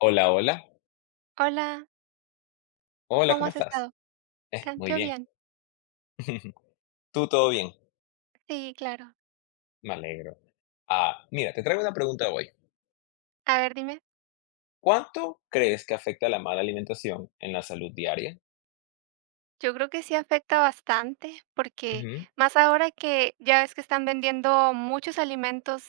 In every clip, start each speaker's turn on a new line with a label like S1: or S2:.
S1: Hola, hola.
S2: Hola,
S1: Hola,
S2: ¿cómo
S1: ¿cómo
S2: has
S1: estás?
S2: estado? Ah,
S1: Muy
S2: yo
S1: bien.
S2: bien.
S1: ¿Tú todo bien?
S2: Sí, claro.
S1: Me alegro. Ah, mira, te traigo una pregunta hoy.
S2: A ver, dime.
S1: ¿Cuánto crees que afecta la mala alimentación en la salud diaria?
S2: Yo creo que sí afecta bastante, porque
S1: Ujú,
S2: más ahora que ya ves que están vendiendo muchos alimentos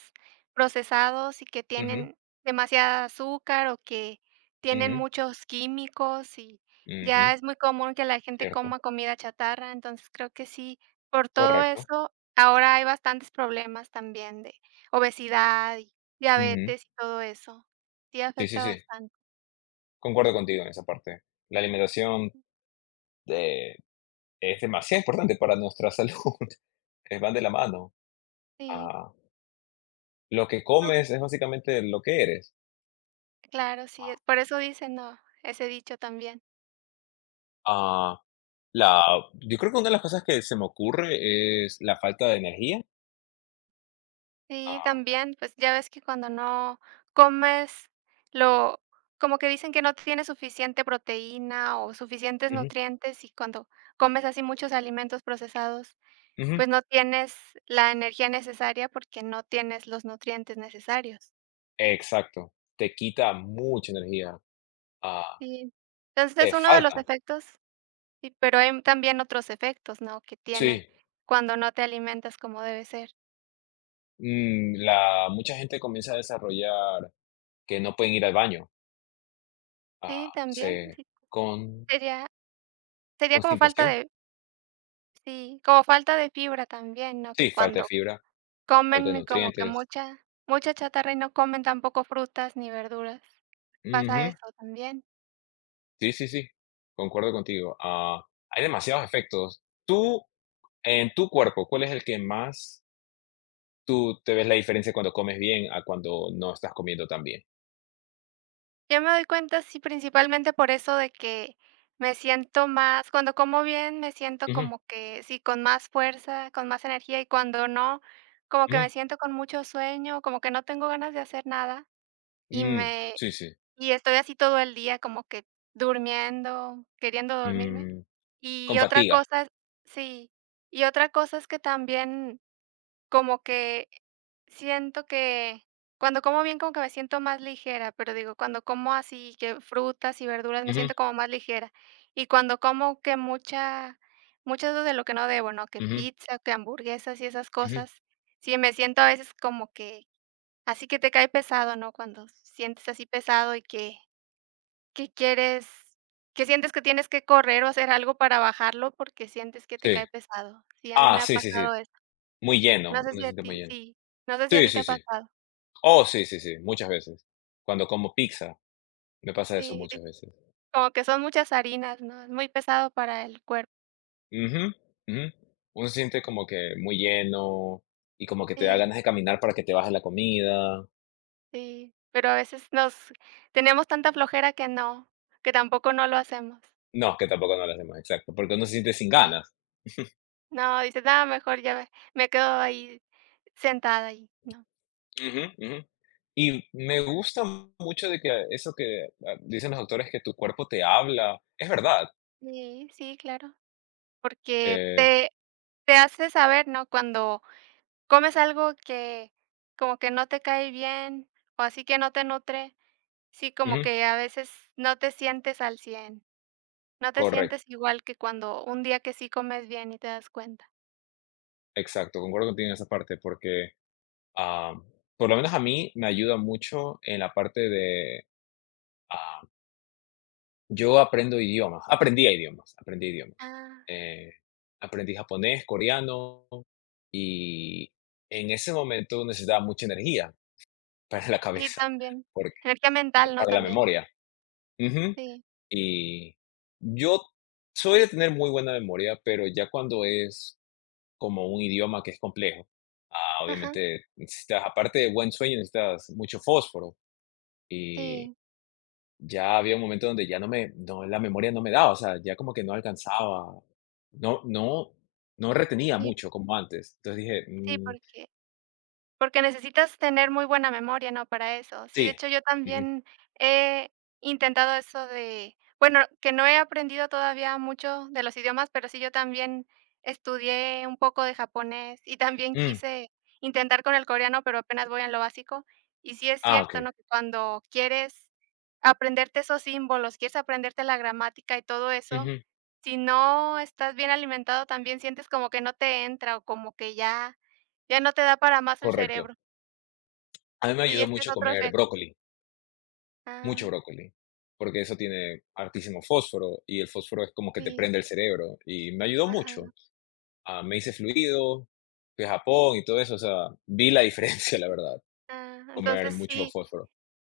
S2: procesados y que
S1: ujú,
S2: tienen demasiada azúcar o que tienen
S1: ujú,
S2: muchos químicos y ya
S1: ujú,
S2: es muy común que la gente
S1: cierto,
S2: coma comida chatarra. Entonces, creo que sí, por todo
S1: correcto.
S2: eso ahora hay bastantes problemas también de obesidad y
S1: Ujú.
S2: diabetes y todo eso. Sí
S1: Sí, sí,
S2: afecta
S1: sí,
S2: bastante.
S1: concuerdo contigo en esa parte. La alimentación eh, es demasiado importante para nuestra salud. Van de la mano.
S2: Sí,
S1: Ah, lo que
S2: o
S1: comes es básicamente lo que eres.
S2: claro, sí, es por eso dicen, ¿no? Ese dicho también.
S1: Ah, La yo creo que una de las cosas que se me ocurre es la falta de energía.
S2: Sí,
S1: Ah,
S2: también, pues, ya ves que cuando no comes lo como que dicen que no tienes suficiente proteína o suficientes
S1: ujú,
S2: nutrientes, y cuando comes así muchos alimentos procesados,
S1: ujú,
S2: pues, no tienes la energía necesaria porque no tienes los nutrientes necesarios.
S1: exacto. Te quita mucha energía, ah,
S2: Sí. Entonces,
S1: te
S2: es uno de los
S1: falta.
S2: efectos. Sí, pero hay también otros efectos, ¿no?, que tiene
S1: Sí,
S2: cuando no te alimentas como debe ser.
S1: la mucha gente comienza a desarrollar que no pueden ir al baño,
S2: Sí,
S1: ah,
S2: también,
S1: se
S2: sí.
S1: con
S2: Sería sería como falta
S1: constipación.
S2: de, sí, como falta de fibra también, ¿no?
S1: Sí,
S2: Que
S1: falta de
S2: cuando
S1: fibra, falta de
S2: comen como que
S1: nutrientes.
S2: mucha chatarra y no comen tampoco frutas ni verduras,
S1: Ujú,
S2: pasa eso también.
S1: sí, sí, sí, concuerdo contigo. Ah, hay demasiados efectos. Tú, en tu cuerpo, ¿cuál es el que más ¿tú te ves la diferencia cuando comes bien a cuando no estás comiendo tan bien?
S2: Yo me doy cuenta, sí, principalmente por eso de que me siento más cuando como bien, me siento
S1: Ujú,
S2: como que sí, con más fuerza, con más energía, y cuando no, como que
S1: ujú,
S2: me siento con mucho sueño, como que no tengo ganas de hacer nada, y
S1: mm,
S2: me
S1: sí, sí,
S2: y estoy así todo el día como que durmiendo, queriendo dormirme.
S1: mm, con
S2: Y otra
S1: fatiga.
S2: cosa Sí, y otra cosa es que también como que siento que cuando como bien como que me siento más ligera. Pero digo, cuando como así que frutas y verduras me
S1: Ujú,
S2: siento como más ligera. Y cuando como que mucha mucho de lo que no debo, ¿no? Que
S1: ujú,
S2: pizza, que hamburguesas y esas
S1: ujú,
S2: cosas, sí me siento a veces como que así que te cae pesado, ¿no? Cuando sientes así pesado y que quieres. ¿Que sientes que tienes que correr o hacer algo para bajarlo porque sientes que te
S1: sí.
S2: cae pesado? Sí, a mí
S1: Ah,
S2: me ha
S1: sí, sí, sí,
S2: pasado eso.
S1: muy lleno,
S2: No sé
S1: uno
S2: si
S1: se
S2: a
S1: siente muy
S2: ti
S1: lleno.
S2: sí, no sé si a
S1: Sí,
S2: ti te
S1: sí,
S2: ha
S1: sí.
S2: pasado.
S1: Oh, sí, sí, sí, muchas veces. Cuando como pizza, me pasa eso
S2: Sí, sí,
S1: muchas veces.
S2: como que son muchas harinas, ¿no? Es muy pesado para el cuerpo.
S1: Ujú, ujú. Uno se siente como que muy lleno y como que te da
S2: Sí,
S1: ganas de caminar para que te baje la comida.
S2: sí, pero a veces nos tenemos tanta flojera que no, que tampoco no lo hacemos.
S1: No, que tampoco no lo hacemos, exacto, porque uno se siente sin
S2: Sí.
S1: ganas.
S2: No, dices: "Nada mejor, me quedo ahí sentada ahí, no".
S1: Ujú, ujú. Y me gusta mucho de que eso que, dicen los doctores que tu cuerpo te habla, es verdad.
S2: Sí, sí, claro, porque
S1: eh,
S2: te hace saber, ¿no? Cuando comes algo que como que no te cae bien, o así que no te nutre, sí, como
S1: Ujú,
S2: que a veces no te sientes al cien, no te
S1: correcto,
S2: sientes igual que cuando un día que sí comes bien y te das cuenta.
S1: exacto, concuerdo contigo en esa parte, porque, ah, por lo menos a mí me ayuda mucho en la parte de, ah, yo aprendo idiomas, aprendí idiomas, aprendí idiomas,
S2: Ah,
S1: eh, aprendí japonés, coreano, y en ese momento necesitaba mucha energía para la
S2: sí,
S1: cabeza,
S2: también.
S1: porque
S2: Energía mental, ¿no?
S1: para la
S2: También.
S1: memoria. Ujú.
S2: Sí.
S1: Y yo soy de tener muy buena memoria, pero ya cuando es como un idioma que es complejo,
S2: Ajá.
S1: obviamente necesitas, aparte de buen sueño, necesitas mucho fósforo. Y
S2: Sí,
S1: ya había un momento donde ya no me, no, la memoria no me daba, o sea, ya como que no alcanzaba, no, no, no retenía
S2: sí,
S1: mucho como antes. Entonces dije,
S2: sí,
S1: "Mm,
S2: porque necesitas tener muy buena memoria, ¿no?, para eso. Sí, de
S1: sí,
S2: hecho, yo
S1: ujú,
S2: también he intentado eso de, bueno, que no he aprendido todavía mucho de los idiomas, pero sí yo también estudié un poco de japonés y también
S1: mm,
S2: quise intentar con el coreano, pero apenas voy en lo básico. Y sí es
S1: ah, ok,
S2: cierto, ¿no?, que cuando quieres aprenderte esos símbolos, quieres aprenderte la gramática y todo eso,
S1: ujú,
S2: si no estás bien alimentado, también sientes como que no te entra o como que ya no te da para más el
S1: correcto.
S2: cerebro.
S1: A mí me
S2: Sí,
S1: ayudó
S2: este es
S1: mucho
S2: otro
S1: comer
S2: efecto.
S1: brócoli.
S2: Ah,
S1: Mucho brócoli, porque eso tiene altísimo fósforo y el fósforo es como que te
S2: sí,
S1: prende el cerebro y me ayudó mucho.
S2: ajá,
S1: Ah, me hice fluido, fui a Japón y todo eso, o sea, vi la diferencia, la verdad, comer
S2: entonces
S1: mucho
S2: sí,
S1: fósforo.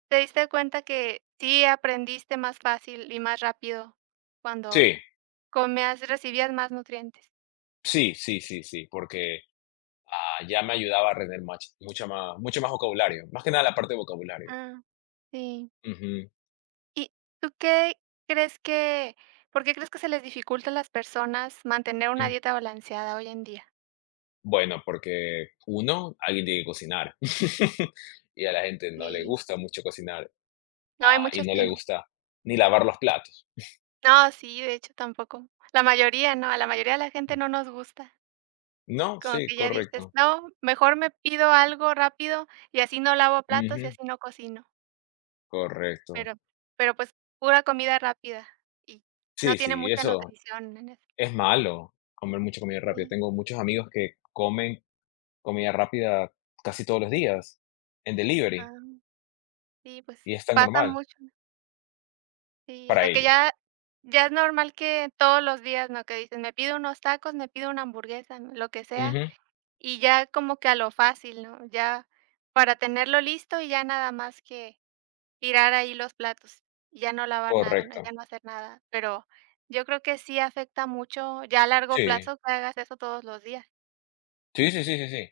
S2: te diste cuenta que sí aprendiste más fácil y más rápido
S1: Sí,
S2: cuando comías, recibías más nutrientes.
S1: sí, sí, sí, sí, porque, ya me ayudaba a tener más mucha más mucho más vocabulario, más que nada la parte de vocabulario.
S2: Ah, sí.
S1: Ujú,
S2: ¿Y tú qué crees que, se les dificulta a las personas mantener una
S1: mm.
S2: dieta balanceada hoy en día?
S1: Bueno, porque uno alguien tiene que cocinar. Y a la gente no le
S2: Sí.
S1: gusta mucho cocinar,
S2: No, hay
S1: y
S2: muchos
S1: no
S2: que
S1: le
S2: no.
S1: gusta ni lavar los platos.
S2: No, sí, de hecho tampoco. La mayoría, no, a la mayoría de la gente no nos gusta.
S1: No,
S2: Como
S1: sí,
S2: que ya dices:
S1: correcto.
S2: "No, mejor me pido algo rápido y así no lavo platos y
S1: Ujú,
S2: así no cocino".
S1: correcto.
S2: Pero pero, pues, pura comida rápida y no
S1: Sí,
S2: tiene
S1: sí,
S2: mucha
S1: eso
S2: nutrición en eso.
S1: es malo, comer mucha comida rápida.
S2: Sí,
S1: Tengo muchos amigos que comen comida rápida casi todos los días en delivery
S2: ah, sí, pues,
S1: y es tan
S2: pasa
S1: normal
S2: mucho, ¿no? Sí, o
S1: para
S2: sea, que
S1: ellos.
S2: ya es normal que todos los días, ¿no? Que dices: "Me pido unos tacos, me pido una hamburguesa", ¿no?, lo que sea,
S1: Ujú,
S2: y ya como que a lo fácil, ¿no? Ya para tenerlo listo y ya nada más que tirar ahí los platos, ya no lavar nada, ¿no? Ya
S1: correcto.
S2: no hacer nada, pero yo creo que sí afecta mucho ya a largo
S1: Sí,
S2: plazo que hagas eso todos los días.
S1: sí, sí, sí, sí, sí.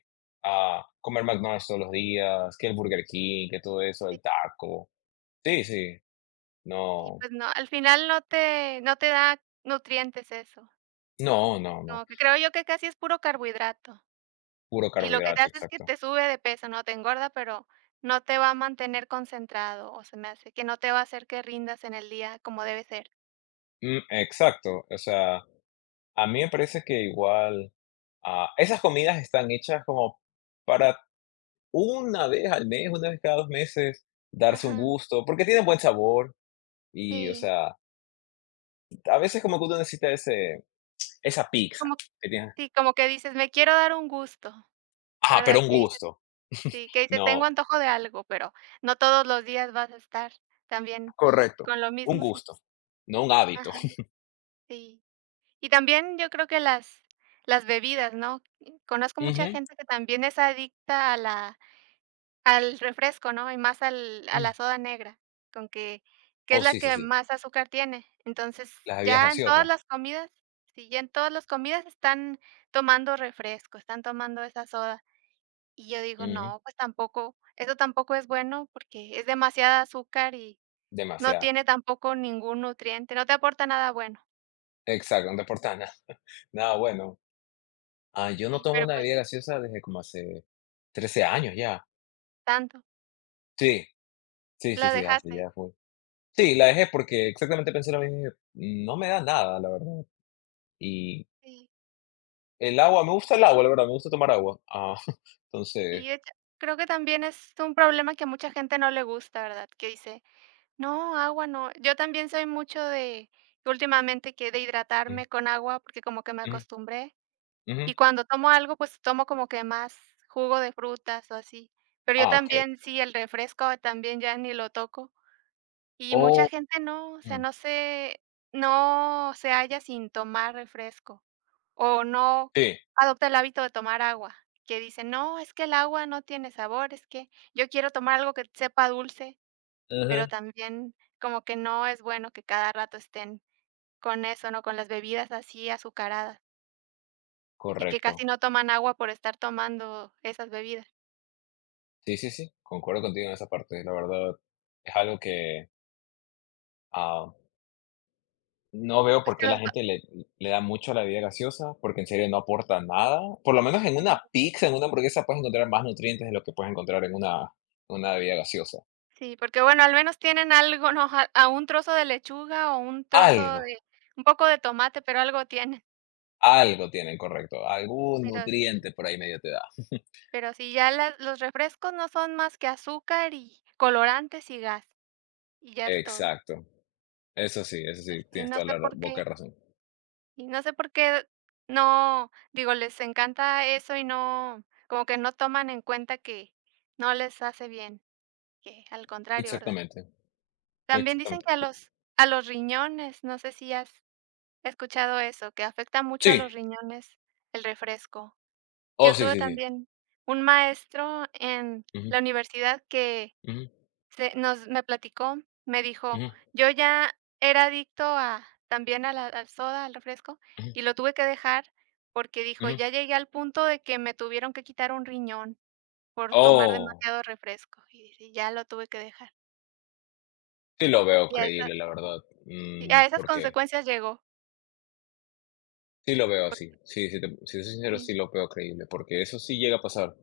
S1: Ah, comer McDonald's todos los días, que el Burger King, que todo eso,
S2: Sí,
S1: el taco. Sí, sí,
S2: y
S1: no,
S2: pues no, al final no te da nutrientes eso,
S1: no, no, no.
S2: como que creo yo que casi es puro carbohidrato,
S1: Puro
S2: y lo que te
S1: carbohidrato,
S2: hace es que
S1: exacto.
S2: te sube de peso, ¿no? Te engorda, pero no te va a mantener concentrado, o se me hace que no te va a hacer que rindas en el día como debe ser.
S1: Mm, exacto, o sea, a mí me parece que igual. Esas comidas están hechas como para una vez al mes, una vez cada 2 meses, darse un
S2: Ajá,
S1: gusto, porque tienen buen sabor y, o
S2: sí,
S1: sea, a veces como que uno necesita ese esa pizza
S2: como
S1: que tiene
S2: sí, como que dices: "Me quiero dar un gusto",
S1: ajá, pero
S2: ¿verdad?
S1: un
S2: Que dices
S1: gusto,
S2: Sí, que dices: "Tengo
S1: no,
S2: antojo de algo", pero no todos los días vas a estar también
S1: correcto,
S2: con lo
S1: un
S2: mismo, sí.
S1: gusto, no un hábito.
S2: Ajá, sí. Y también yo creo que las bebidas, ¿no? Conozco mucha
S1: Ujú,
S2: gente que también es adicta a la, al refresco, ¿no? Y más al a la
S1: mm.
S2: soda negra, con que es
S1: Oh,
S2: la
S1: sí, sí,
S2: que
S1: sí,
S2: más azúcar tiene. Entonces,
S1: las bebidas
S2: ya en todas
S1: gaseosas,
S2: las comidas sí, ya en todas las comidas están tomando refresco, están tomando esa soda. Y yo digo:
S1: ujú,
S2: "No, pues tampoco, eso tampoco es bueno porque es demasiada azúcar y no
S1: demasiado,
S2: tiene tampoco ningún nutriente, no te aporta nada bueno".
S1: exacto, no te aporta nada, nada bueno. Ah, yo no
S2: Sí,
S1: tomo
S2: pero
S1: una
S2: pues
S1: bebida gaseosa desde como hace 13 años ya.
S2: tanto,
S1: Sí, sí, sí,
S2: la
S1: sí, hace
S2: dejaste.
S1: ya sí, la dejé porque exactamente pensé lo mismo y dije: "No me da nada, la verdad". Y
S2: Sí,
S1: el agua, me gusta el agua, la verdad, me gusta tomar agua. Ah,
S2: y
S1: entonces
S2: yo ta creo que también es un problema que a mucha gente no le gusta, ¿verdad? Que dice: "No, agua no". Yo también soy mucho de, últimamente, que de
S1: mm,
S2: hidratarme con agua porque como que me
S1: mm,
S2: acostumbré,
S1: ujú.
S2: y cuando tomo algo, pues tomo como que más jugo de frutas o así. Pero yo
S1: Ah, okey.
S2: también sí, el refresco también ya ni lo toco. Y mucha
S1: Oh,
S2: gente no, o sea,
S1: mm,
S2: no se halla sin tomar refresco, o no
S1: sí,
S2: adopta el hábito de tomar agua, que dicen: "No, es que el agua no tiene sabor, es que yo quiero tomar algo que sepa dulce", pero
S1: ujú,
S2: también como que no es bueno que cada rato estén con eso, ¿no? Con las bebidas así azucaradas, y que casi
S1: correcto.
S2: no toman agua por estar tomando esas bebidas.
S1: Sí, sí, sí, concuerdo contigo en esa parte. La verdad, es algo que, ah, no veo
S2: Pues
S1: por
S2: que
S1: qué
S2: los
S1: la
S2: va
S1: gente le da mucho a la bebida gaseosa, porque en serio no aporta nada. Por lo menos en una pizza, en una hamburguesa puedes encontrar más nutrientes de lo que puedes encontrar en una bebida gaseosa.
S2: Sí, porque bueno, al menos tienen algo, ¿no? A un trozo de lechuga o un trozo
S1: Algo.
S2: de, un poco de tomate, pero algo tienen.
S1: Algo tienen, correcto. Algún
S2: Pero sí,
S1: nutriente por ahí medio te da.
S2: pero sí, ya las los refrescos no son más que azúcar y colorantes y gas, y ya es todo.
S1: Exacto. Eso sí,
S2: Así,
S1: tienes
S2: no
S1: toda
S2: sé
S1: la ra
S2: por
S1: boca
S2: qué
S1: de razón.
S2: y no sé por qué, no, digo, les encanta eso y no, como que no toman en cuenta que no les hace bien, que al contrario, ¿verdad?
S1: Exactamente,
S2: También dicen que
S1: exactamente.
S2: a los riñones, no sé si has he escuchado eso, que afecta mucho
S1: Sí.
S2: a los riñones el refresco.
S1: Oh,
S2: Yo
S1: sí,
S2: tuve
S1: sí, sí.
S2: también un maestro en
S1: Ujú,
S2: la universidad que
S1: ujú,
S2: se nos me platicó, me dijo:
S1: ujú,
S2: "Yo ya era adicto a también, a la al soda, al refresco,
S1: ujú,
S2: y lo tuve que dejar", porque dijo:
S1: ujú.
S2: "Ya llegué al punto de que me tuvieron que quitar un riñón por tomar
S1: Oh,
S2: demasiado refresco", y dice: "Ya lo tuve que dejar".
S1: sí lo veo
S2: Y
S1: creíble, la verdad. Mm,
S2: a esas
S1: ¿por qué?
S2: consecuencias llegó.
S1: Sí lo veo así. Sí, sí te si te soy sincero, sí lo veo creíble, porque eso sí llega a pasar.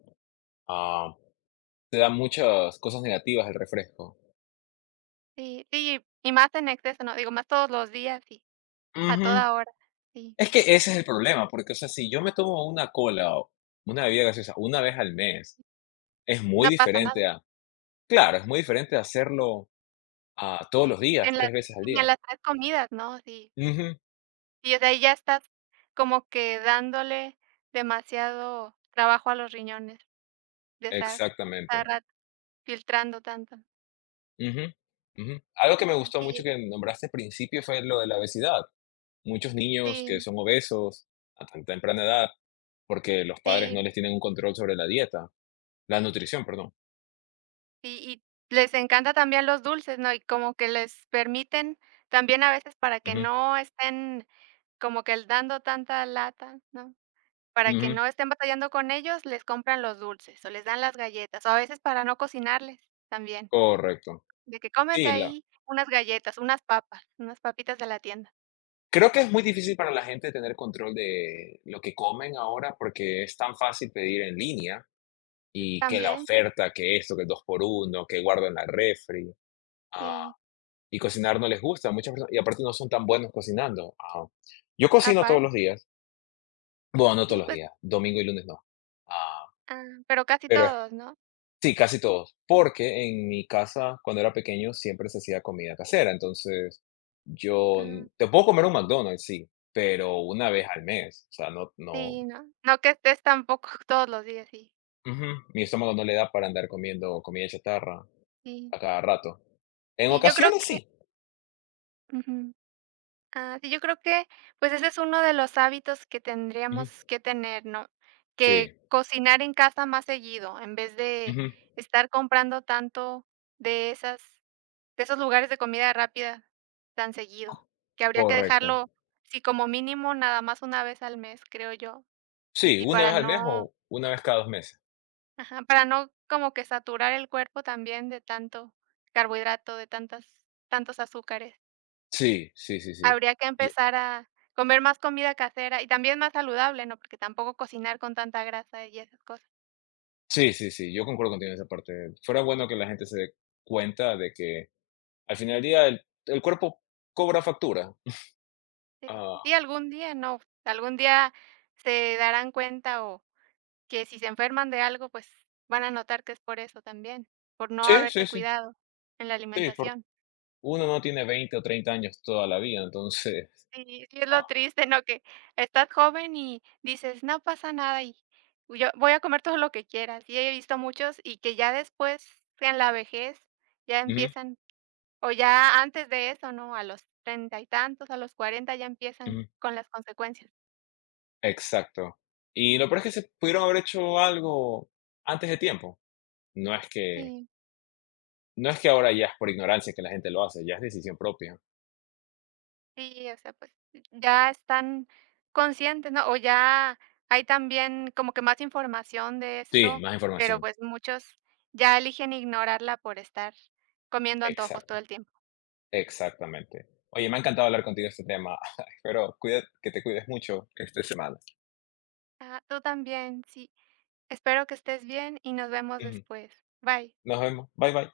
S1: Ah, te da muchas cosas negativas el refresco.
S2: Sí, sí, y más en exceso, ¿no? Digo, más todos los días y a
S1: Ujú.
S2: toda hora. Sí,
S1: Es que ese es el problema, porque, o sea, si yo me tomo una cola o una bebida gaseosa una vez al mes, es muy
S2: no pasa nada.
S1: diferente a claro, es muy diferente a hacerlo a todos
S2: Sí,
S1: los días,
S2: en las,
S1: tres veces al
S2: y en
S1: día.
S2: las 3 comidas, ¿no? Sí,
S1: Ujú,
S2: y o sea, ahí ya estás como que dándole demasiado trabajo a los riñones de estar cada
S1: exactamente.
S2: rato filtrando tanto.
S1: Ujú, ujú. Algo que me
S2: Y
S1: gustó
S2: sí,
S1: mucho que nombraste al principio fue lo de la obesidad. Muchos niños que
S2: sí,
S1: son obesos a tan temprana edad, porque los padres
S2: sí,
S1: no les tienen un control sobre la dieta, la nutrición, perdón.
S2: y les encanta también los dulces, ¿no? Y como que les permiten también a veces para que
S1: Ujú,
S2: no estén como que el dando tanta lata, ¿no? Para que
S1: ujú,
S2: no estén batallando con ellos, les compran los dulces, o les dan las galletas, o a veces para no cocinarles también,
S1: correcto.
S2: de que cómete
S1: Sí, la
S2: ahí unas galletas, unas papas, unas papitas de la tienda.
S1: creo que es muy difícil para la gente tener control de lo que comen ahora, porque es tan fácil pedir en línea y que la
S2: También,
S1: oferta, que esto, que el 2 por uno que guardo en la refri. ah,
S2: sí,
S1: y cocinar no les gusta a muchas personas, y aparte no son tan buenos cocinando. Ah, yo cocino todos los
S2: aparte,
S1: días, bueno, no
S2: sí,
S1: todos los
S2: pues,
S1: días, domingo y lunes no, ah,
S2: ah, pero casi
S1: pero
S2: todos, ¿no?
S1: sí, casi todos, porque en mi casa, cuando era pequeño, siempre se hacía comida casera, entonces yo
S2: Ah,
S1: te puedo comer un McDonald's, sí, pero una vez al mes, o sea, no.
S2: sí, no, no que estés tampoco todos los días, sí,
S1: Ujú. Mi estómago no le da para andar comiendo comida chatarra
S2: sí,
S1: a cada rato. En
S2: sí, yo creo
S1: ocasiones
S2: que
S1: sí.
S2: ujú. Ah, sí, yo creo que, pues, ese es uno de los hábitos que
S1: Ujú.
S2: tendríamos que tener, ¿no?
S1: Sí.
S2: Que cocinar en casa más seguido, en vez de
S1: Ujú.
S2: estar comprando tanto de esas, de esos lugares de comida rápida tan seguido, que habría que
S1: Correcto.
S2: dejarlo, sí, como mínimo nada más una vez al mes, creo yo.
S1: Sí,
S2: Sí,
S1: una
S2: para
S1: vez al mes
S2: no,
S1: o una vez cada dos meses.
S2: ajá, para no como que saturar el cuerpo también de tanto carbohidrato, de tantas tantos azúcares.
S1: Sí, sí, sí, sí.
S2: Habría que
S1: Yo-
S2: empezar a comer más comida casera y también más saludable, ¿no? Porque tampoco cocinar con tanta grasa y esas cosas.
S1: sí, sí, sí, yo concuerdo contigo en esa parte. Fuera bueno que la gente se dé cuenta de que al final del día el cuerpo cobra factura.
S2: Sí,
S1: Ah,
S2: sí, algún día, no, algún día se darán cuenta o que si se enferman de algo, pues van a notar que es por eso también, por no
S1: sí, sí,
S2: haberse
S1: sí.
S2: cuidado en la
S1: Sí, porque
S2: alimentación.
S1: uno no tiene 20 o 30 años toda la vida, entonces.
S2: Sí, sí es lo
S1: Ah,
S2: triste, ¿no? Que estás joven y dices: "No pasa nada y yo voy a comer todo lo que quiera". Sí, he visto muchos y que ya después, en la vejez, ya
S1: ujú,
S2: empiezan. O ya antes de eso, ¿no? A los 30 y tantos, a los 40, ya empiezan
S1: ujú.
S2: con las consecuencias.
S1: Exacto. Y lo peor es que se pudieron haber hecho algo antes de tiempo. No es que
S2: Sí,
S1: no es que ahora ya es por ignorancia que la gente lo hace, ya es decisión propia.
S2: sí, o sea, pues ya están conscientes, ¿no? O ya hay también como que más información de
S1: Sí,
S2: esto,
S1: más
S2: pero
S1: información.
S2: pues muchos ya eligen ignorarla por estar comiendo antojos
S1: Exacto,
S2: todo el tiempo.
S1: exactamente. Oye, me ha encantado hablar contigo de este tema. Espero cuida que te cuides mucho esta semana.
S2: Ah, tú también, sí. Espero que estés bien y nos vemos
S1: Ujú.
S2: después. Bye.
S1: Nos vemos. Bye, bye.